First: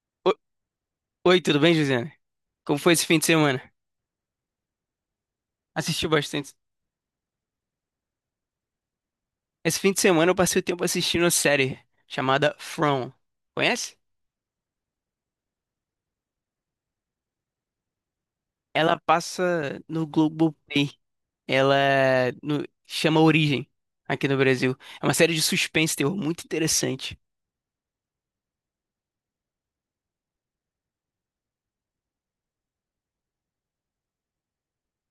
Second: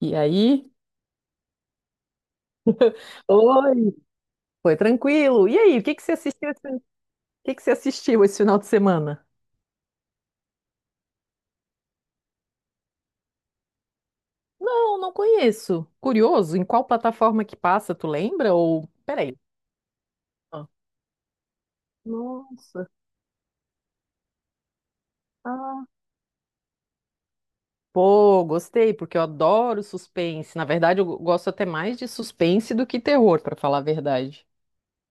E O- aí? Oi, tudo bem, Josiane? Como foi esse fim de semana? Oi, foi tranquilo. E aí, o que que Assisti você assistiu bastante. esse, o que que você assistiu esse final de semana? Esse fim de semana eu passei o tempo assistindo uma série chamada From. Conhece? Não, não conheço. Curioso, em qual plataforma que passa, tu lembra? Ou, Ela peraí. passa no Ah. Globoplay. Ela no- Nossa, Chama Origem aqui no Brasil. É uma série de ah, suspense e terror muito interessante. pô, gostei, porque eu adoro suspense. Na verdade, eu gosto até mais de suspense do que terror, pra falar a verdade.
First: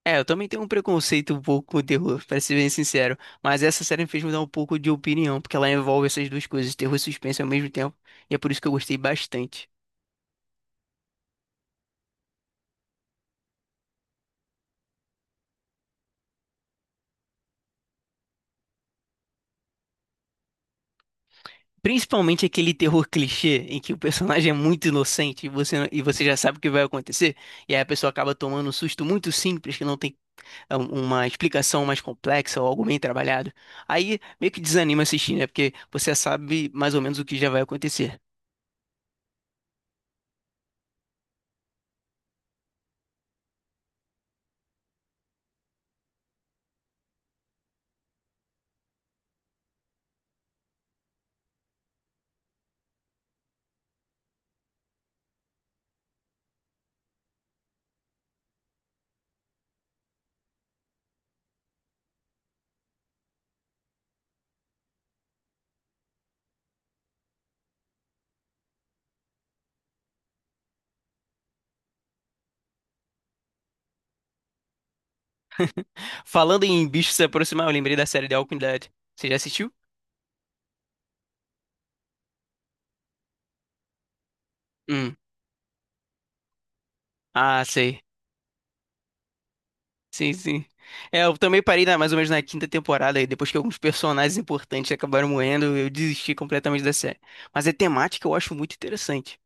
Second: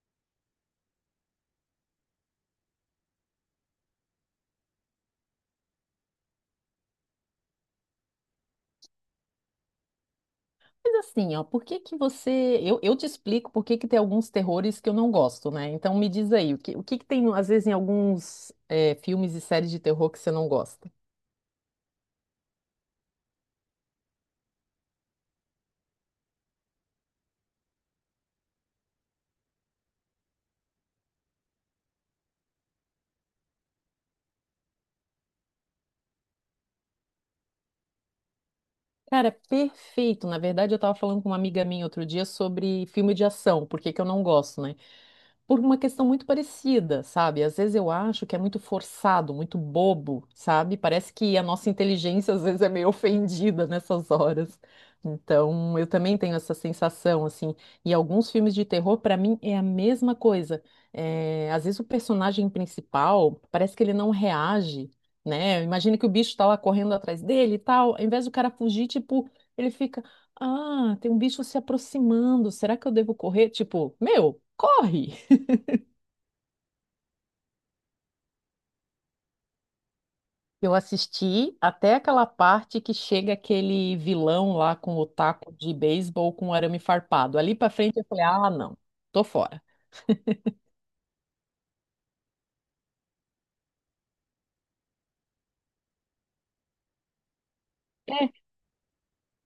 É, eu também tenho um preconceito um pouco com o terror, pra ser bem sincero. Mas essa série me fez mudar um pouco de opinião, porque ela envolve essas duas coisas, terror e suspense ao mesmo tempo. E é por isso que eu gostei bastante. Mas assim, ó, por que que você... Eu te explico por que que tem alguns terrores que eu não gosto, né? Então me diz aí, o que que tem, às vezes, em alguns filmes e séries de terror que você não gosta? Principalmente aquele terror clichê em que o personagem é muito inocente e você já sabe o que vai acontecer, e aí a pessoa acaba tomando um susto muito simples, que não tem uma explicação mais complexa ou algo bem trabalhado. Aí meio que desanima assistir, né? Porque você já sabe mais ou menos o que já vai acontecer. Cara, perfeito. Na verdade, eu tava falando com uma amiga minha outro dia sobre filme de ação, porque que eu não gosto, né? Por uma questão muito parecida, sabe? Às vezes eu acho que é muito forçado, muito bobo, sabe? Parece que a nossa inteligência às vezes é meio ofendida nessas horas. Então, eu também tenho essa sensação, assim. E alguns filmes de terror, pra mim, é a mesma coisa. É, às vezes o personagem principal parece que ele não reage, né? Imagina que o bicho tá lá correndo atrás dele e tal. Ao invés do cara fugir, tipo, ele fica. Ah, tem um bicho se aproximando. Será que eu devo correr? Tipo, meu, corre! Falando em bichos se aproximar, eu lembrei da série The Walking Dead. Você já assistiu? Eu assisti até aquela parte que chega aquele vilão lá com o Hum. taco de beisebol com o arame farpado. Ali Ah, pra frente sei. eu falei, ah, não, tô fora. Sim, sim. É, eu também parei na, mais ou menos na quinta temporada, aí depois que alguns personagens importantes acabaram morrendo, eu desisti completamente da série. Mas a temática É, eu acho muito interessante.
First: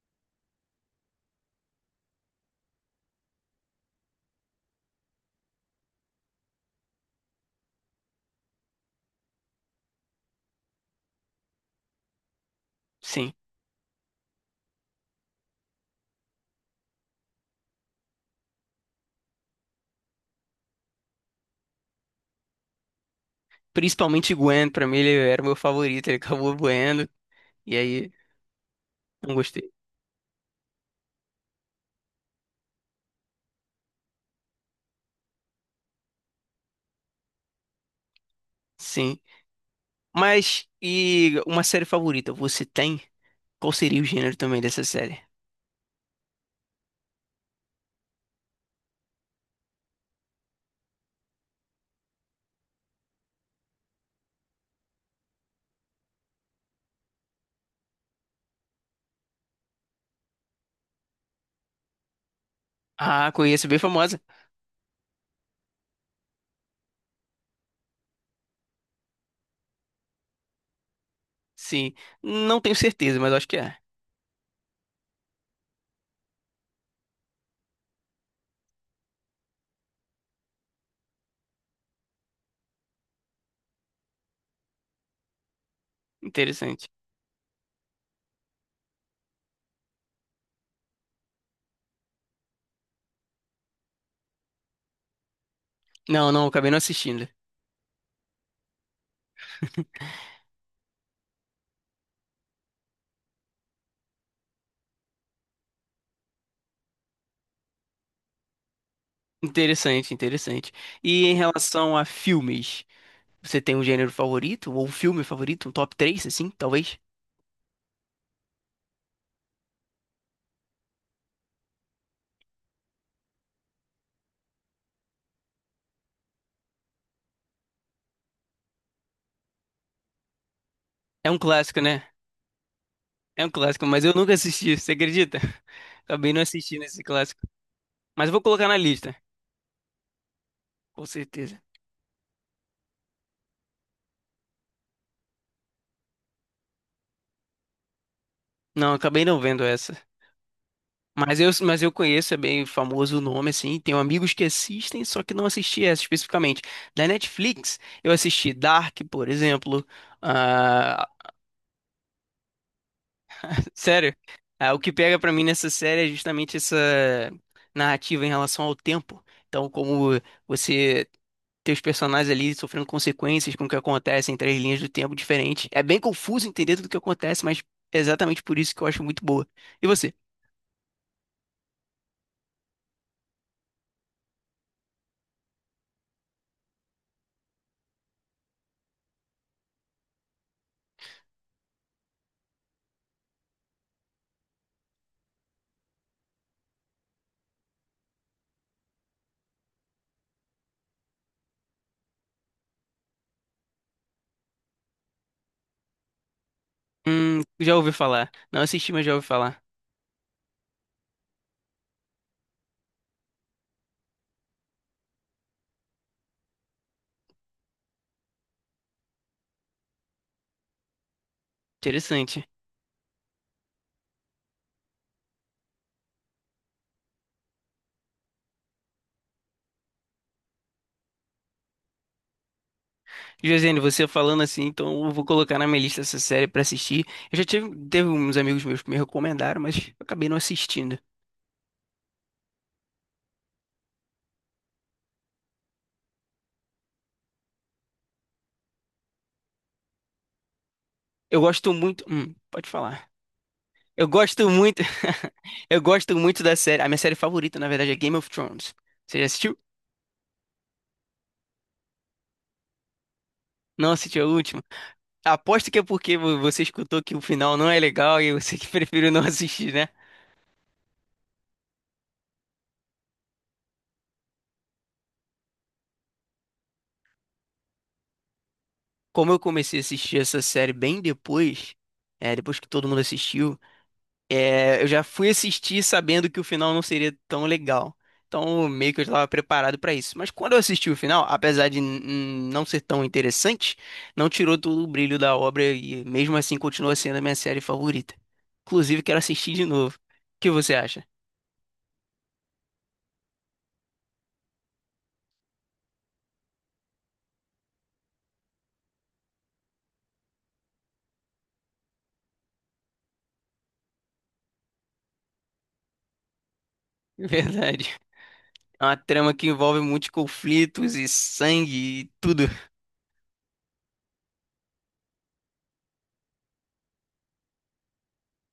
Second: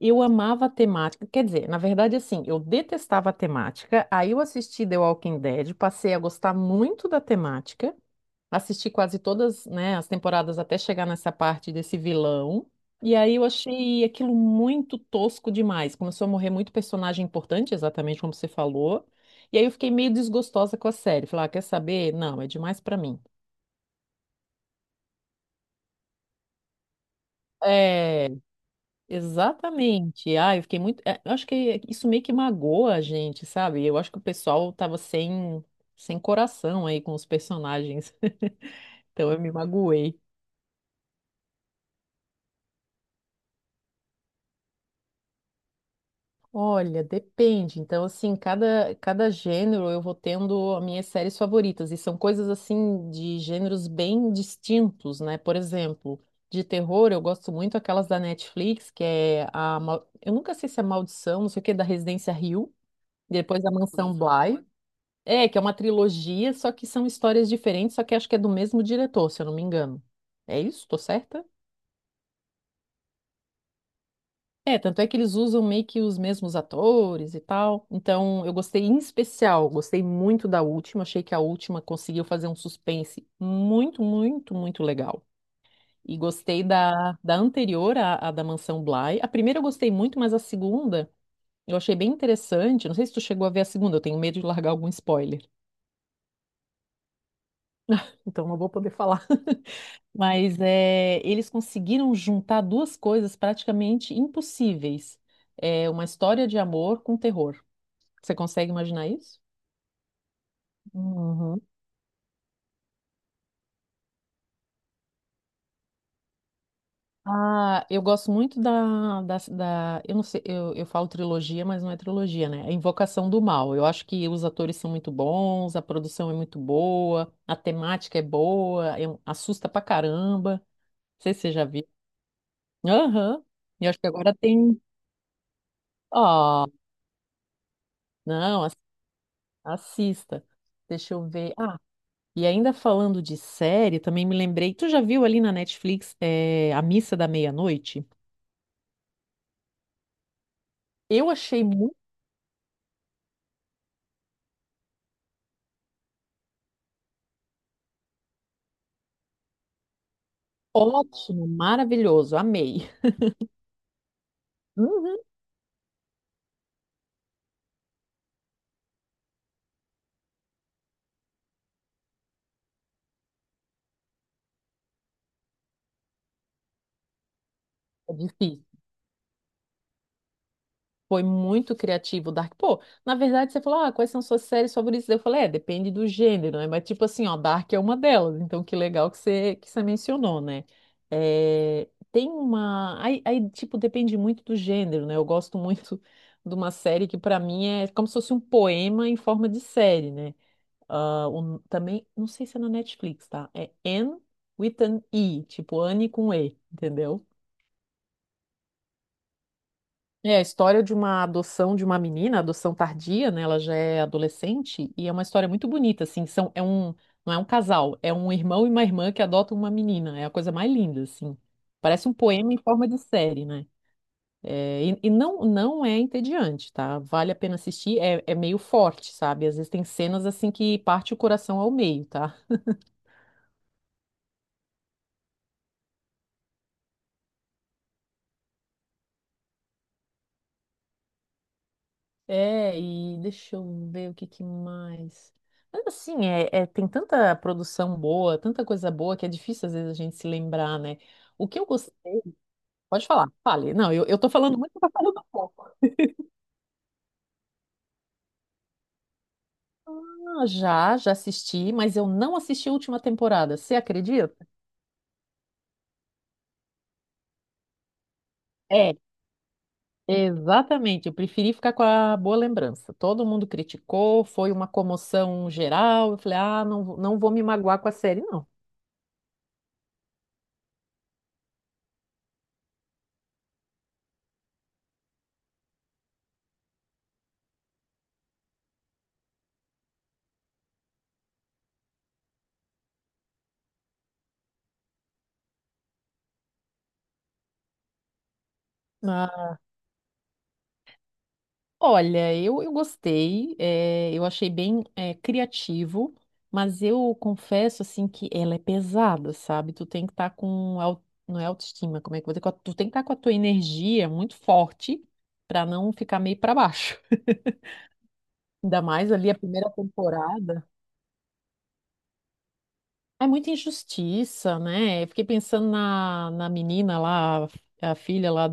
eu amava a temática, quer dizer, na verdade, assim, eu detestava a temática, aí eu assisti The Walking Dead, passei a gostar muito da temática. Assisti quase todas, né, as temporadas até chegar nessa parte desse vilão. E Sim. aí eu achei aquilo muito tosco demais. Começou a morrer muito personagem importante, exatamente como você falou. E aí eu fiquei meio desgostosa com a série. Falei, ah, quer saber? Não, é demais pra mim. Principalmente Gwen, pra mim ele era o meu favorito, ele acabou morrendo, e aí É, não gostei. exatamente. Ah, eu fiquei muito. É, eu acho que isso meio que magoa a gente, sabe? Eu acho que o pessoal tava sem coração aí com os personagens. Sim. Então eu me magoei. Mas, e uma série favorita você tem? Qual seria o gênero também dessa série? Olha, depende. Então, assim, cada gênero eu vou tendo as minhas séries favoritas. E são coisas, assim, de gêneros bem distintos, né? Por exemplo, de terror, eu gosto muito aquelas da Netflix, que é a. Mal- eu nunca sei se é Maldição, não sei o que, da Residência Hill. Ah, Depois conheço, a bem Mansão famosa. Bly. É, que é uma trilogia, só que são histórias diferentes, só que acho que é do mesmo diretor, se eu não me engano. É isso? Tô certa? Sim. Não tenho certeza, mas acho que é. É, tanto é que eles usam meio que os mesmos atores e tal. Então, eu gostei em especial, gostei muito da última. Achei que a última conseguiu fazer um suspense muito, muito, muito legal. E gostei Interessante. Da anterior, à da Mansão Bly. A primeira eu gostei muito, mas a segunda eu achei bem interessante. Não sei se tu chegou a ver a segunda, eu tenho medo de largar algum spoiler. Não, não, acabei não assistindo. Então, não vou poder falar. Mas é, eles conseguiram juntar duas coisas praticamente impossíveis. É, uma história de amor com terror. Você consegue imaginar isso? Interessante, interessante. E em Uhum. relação a filmes, você tem um gênero favorito? Ou um filme favorito? Um top 3 assim, talvez? Ah, eu gosto muito eu não sei, eu falo trilogia, mas não é trilogia, né? É Invocação do Mal. Eu acho que os atores são muito bons, a produção é muito boa, a temática é boa, é um- assusta pra caramba. Não É sei um se você já clássico, viu. né? Aham. É um E clássico, eu acho mas que eu nunca agora assisti, tem. você acredita? Acabei não Ó, assistindo esse clássico. Mas vou não, colocar na lista, assista. com Deixa eu ver. certeza. Ah, e ainda falando de série, também me lembrei. Tu já viu ali na Netflix, A Missa da Meia-Noite? Não, acabei não vendo essa. Eu Mas eu, achei mas eu muito conheço, é bem famoso o nome, assim. Tenho amigos que assistem, só que não assisti essa especificamente. Da Netflix, eu assisti Dark, por exemplo. Ah, ótimo, maravilhoso, amei. sério. Ah, o que pega Uhum, pra mim nessa série é justamente essa narrativa em relação ao tempo. Então, como você ter os personagens ali sofrendo consequências com o que acontece em três linhas do tempo diferentes. É bem confuso entender tudo o que acontece, mas é é exatamente por difícil. isso que eu acho muito boa. E você? Foi muito criativo o Dark. Pô, na verdade você falou, ah, quais são suas séries favoritas? Eu falei, é, depende do gênero, né? Mas tipo assim, ó, Dark é uma delas. Então que legal que que você mencionou, né? É, tem uma... tipo, depende muito do gênero, né? Eu gosto muito de uma série que pra mim é como se fosse um poema em forma de série, né? Ah, também, não sei se é na Netflix, tá? É Anne with an E, tipo Anne com E, entendeu? Já ouvi falar. Não assisti, mas já ouvi falar. É a história de uma adoção de uma menina, adoção tardia, né? Ela já é adolescente e é uma história muito bonita, assim. Não é um casal, é um irmão e uma irmã que adotam uma menina. É a coisa mais linda, assim. Parece um Interessante. poema em forma de série, né? E não, não é entediante, tá? Vale a pena assistir. É, é meio forte, sabe? Às vezes tem cenas assim que parte o coração ao meio, tá? Josiane, você falando assim, então eu vou colocar na minha lista essa série pra assistir. Eu já tive, teve uns amigos meus que me recomendaram, mas eu acabei não assistindo. É, e deixa eu ver o que que mais. Mas assim, tem tanta produção boa, tanta coisa boa que é difícil às vezes a gente se lembrar, né? Eu O que eu gosto gostei. muito. Pode Pode falar. falar, fale. Não, eu, Eu eu tô gosto falando muito, muito. tô falando pouco. Eu gosto muito da série. A minha série favorita, na verdade, é Game of Thrones. Você já assistiu? Ah, já assisti, mas eu não assisti a última temporada, você Não assistiu a acredita? última? Aposto que é porque você escutou que o final não é legal e você que É, preferiu não assistir, né? exatamente. Eu preferi ficar com a boa lembrança. Todo mundo criticou, foi uma comoção geral. Eu falei, ah, não, não vou me magoar com a série, não. Como eu comecei a assistir essa série bem depois, é, depois que todo mundo assistiu. É, eu já fui assistir sabendo que o final não seria tão legal. Então, meio que eu já estava preparado para isso. Mas quando eu assisti o final, apesar de não ser tão interessante, não tirou todo o brilho da obra e mesmo assim continua sendo a minha série favorita. Inclusive, quero assistir de novo. O que você acha? Olha, eu gostei, eu achei bem criativo, mas eu confesso assim que ela é pesada, sabe? Tu tem que estar com não é autoestima, como é que eu vou dizer? Com a- tu tem que estar com a tua energia muito forte para não ficar meio para baixo. Verdade. Ainda É uma mais ali trama a que primeira envolve muitos temporada. conflitos e sangue e tudo. É muita injustiça, né? Eu fiquei pensando na menina lá, a filha lá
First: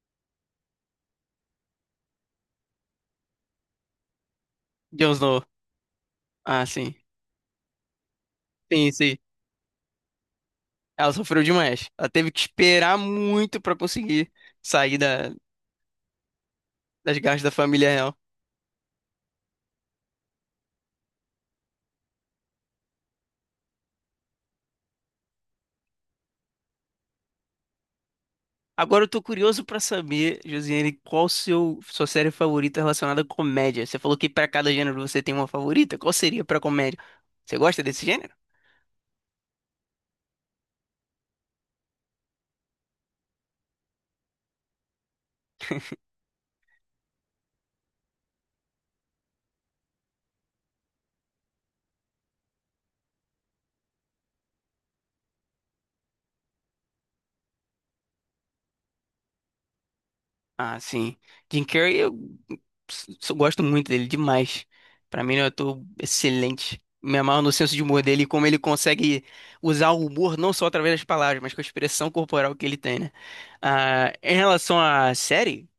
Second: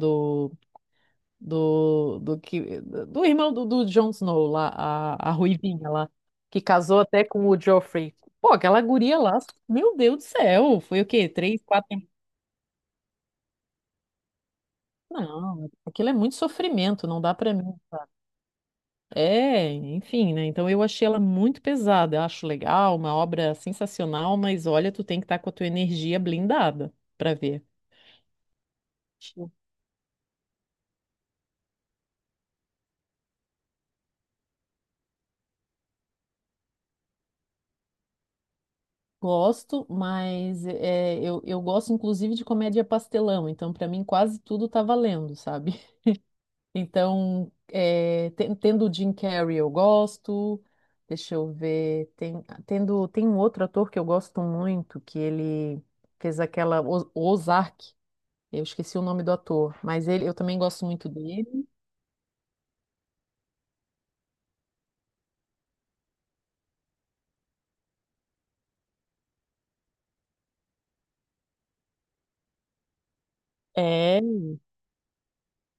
do irmão do Jon Snow lá, Jon a Snow. ruivinha lá, que Ah, sim. casou até com o Joffrey. Pô, aquela Sim, sim. guria lá, meu Deus do céu, foi o Ela quê? sofreu Três, quatro demais. Ela temporadas? teve que esperar muito pra conseguir sair da- Não, aquilo é muito sofrimento, das não dá garras da pra mim. família real. É, enfim, né? Então eu achei ela muito pesada, eu acho legal, uma obra sensacional, mas olha, tu tem que estar com a tua energia blindada pra ver. Agora eu tô Eu curioso pra saber, Josiane, qual seu sua série favorita relacionada à comédia? Você falou que pra cada gênero você tem uma favorita. Qual seria pra comédia? Você gosta desse gênero? gosto, mas é, eu gosto inclusive de comédia pastelão, então pra mim quase tudo tá valendo, sabe? Então, é, tendo o Jim Carrey eu gosto. Deixa eu ver. Tem um outro ator que eu gosto muito, que ele fez aquela Ozark. Eu esqueci o nome do ator, mas ele, eu também Ah, gosto muito sim. Jim dele. Carrey, gosto muito dele demais. Pra mim, ele é um ator excelente. Me amarro no senso de humor dele e como ele consegue usar o humor não só através das palavras, mas com a expressão corporal que ele tem, né? Ah, É, em relação à série,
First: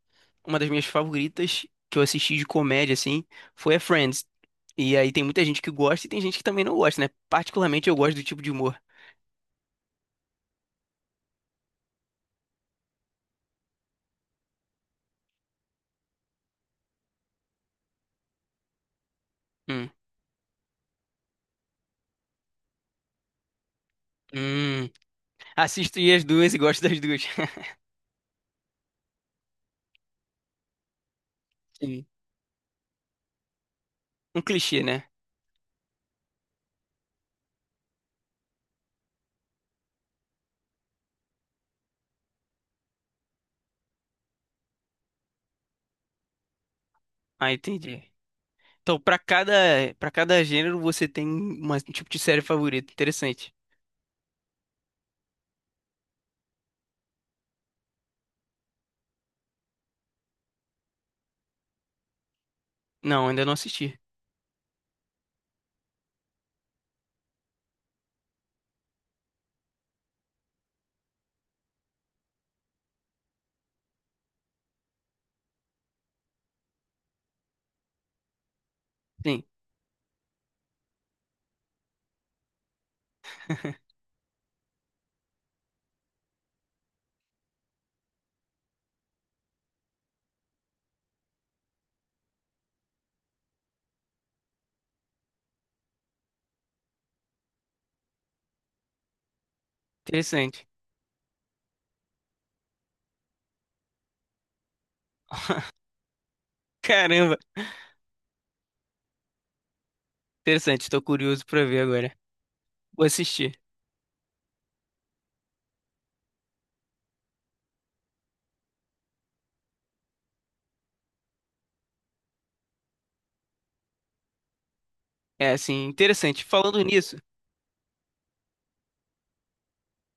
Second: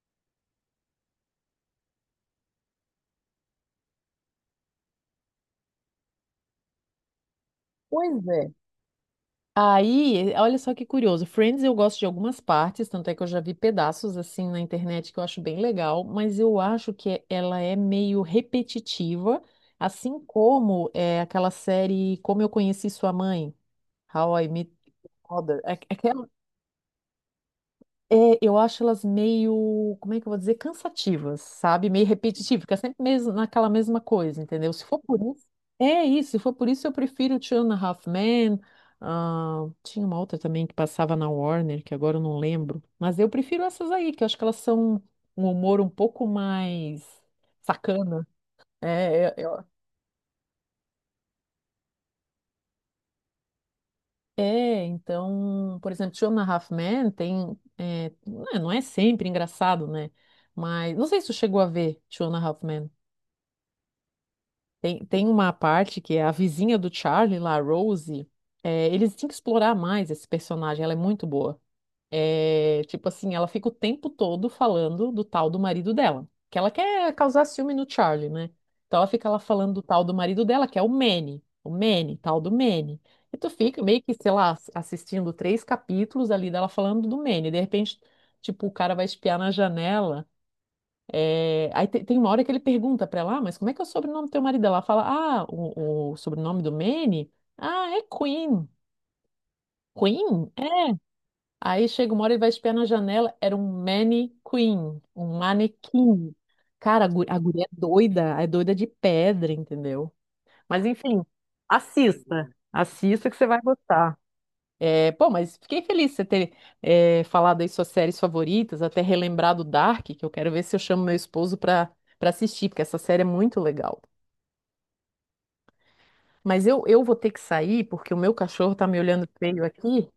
uma das minhas favoritas que eu assisti de comédia, assim, foi a Friends. E aí tem muita gente que gosta e tem gente que também não gosta, né? Particularmente eu gosto do pois tipo é. de humor. Aí, olha só que curioso. Friends eu gosto de algumas partes, tanto é que eu já vi pedaços assim na internet que eu acho bem legal, mas eu acho que ela é meio repetitiva, Hum, assim como é aquela série Como Eu Conheci Sua Mãe, How I Met hum. Mother. Assisto as duas e gosto das duas. É, eu acho elas meio, como é que eu vou dizer, cansativas, sabe? Sim. Meio repetitivas, fica sempre mesmo naquela mesma Um coisa, entendeu? clichê, Se for né? por isso, é isso. Se for por isso, eu prefiro Two and a Half Men. Ah, tinha uma outra também que passava na Warner, que agora eu não lembro. Mas eu prefiro essas aí, que eu acho que elas são um humor um pouco mais Ah, entendi. sacana. Então, pra É, é, cada, é- Para cada gênero você tem um tipo de série favorita. Interessante. é, então, por exemplo, Two and a Half Men tem, é, não é sempre engraçado, né? Mas não sei se tu chegou a ver Two and a Half Men. Não, ainda não assisti. Tem uma parte que é a vizinha do Charlie, lá, a Rose. É, eles têm que explorar mais esse personagem, ela é muito boa. É, tipo assim, ela fica o tempo todo falando do tal do marido dela, que ela quer causar ciúme no Charlie, né? Então ela fica lá Sim, falando do tal do marido dela, que é o Manny, tal do Manny. E tu fica meio que, sei lá, assistindo três capítulos ali dela falando do Manny. De repente, tipo, o cara vai espiar na janela. É, aí tem uma hora que ele pergunta pra ela: "Ah, mas como é que é o sobrenome do teu marido?" Ela fala, ah, o sobrenome do Manny? Ah, é Queen. Queen? interessante. É. Aí chega uma hora, ele vai espiar na janela, era um Queen, um manequim. Cara, a Caramba, a guria é doida de pedra, entendeu? interessante. Mas Estou enfim, curioso pra ver agora. assista, Vou assista que você assistir. vai gostar. É, pô, mas fiquei feliz de você ter falado aí suas séries favoritas, até relembrado Dark, que eu quero ver se eu chamo meu esposo pra assistir, porque essa série é muito legal. É, assim, interessante. Mas Falando eu nisso, vou ter que sair, porque o meu cachorro tá me olhando feio aqui.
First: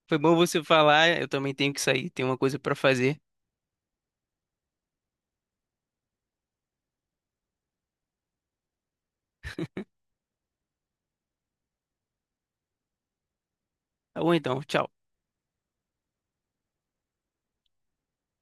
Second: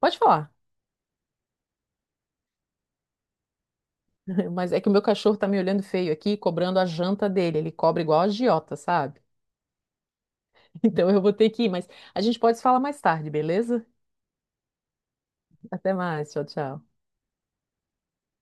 Pode foi bom falar, você falar. Eu também tenho que sair, tenho uma coisa pra fazer. mas é que o meu cachorro tá me olhando feio aqui, cobrando a janta dele. Ele cobra igual a agiota, sabe? Então eu vou ter que ir, mas a gente pode se falar mais tarde, beleza? Tá bom então, tchau. Até mais, tchau, tchau.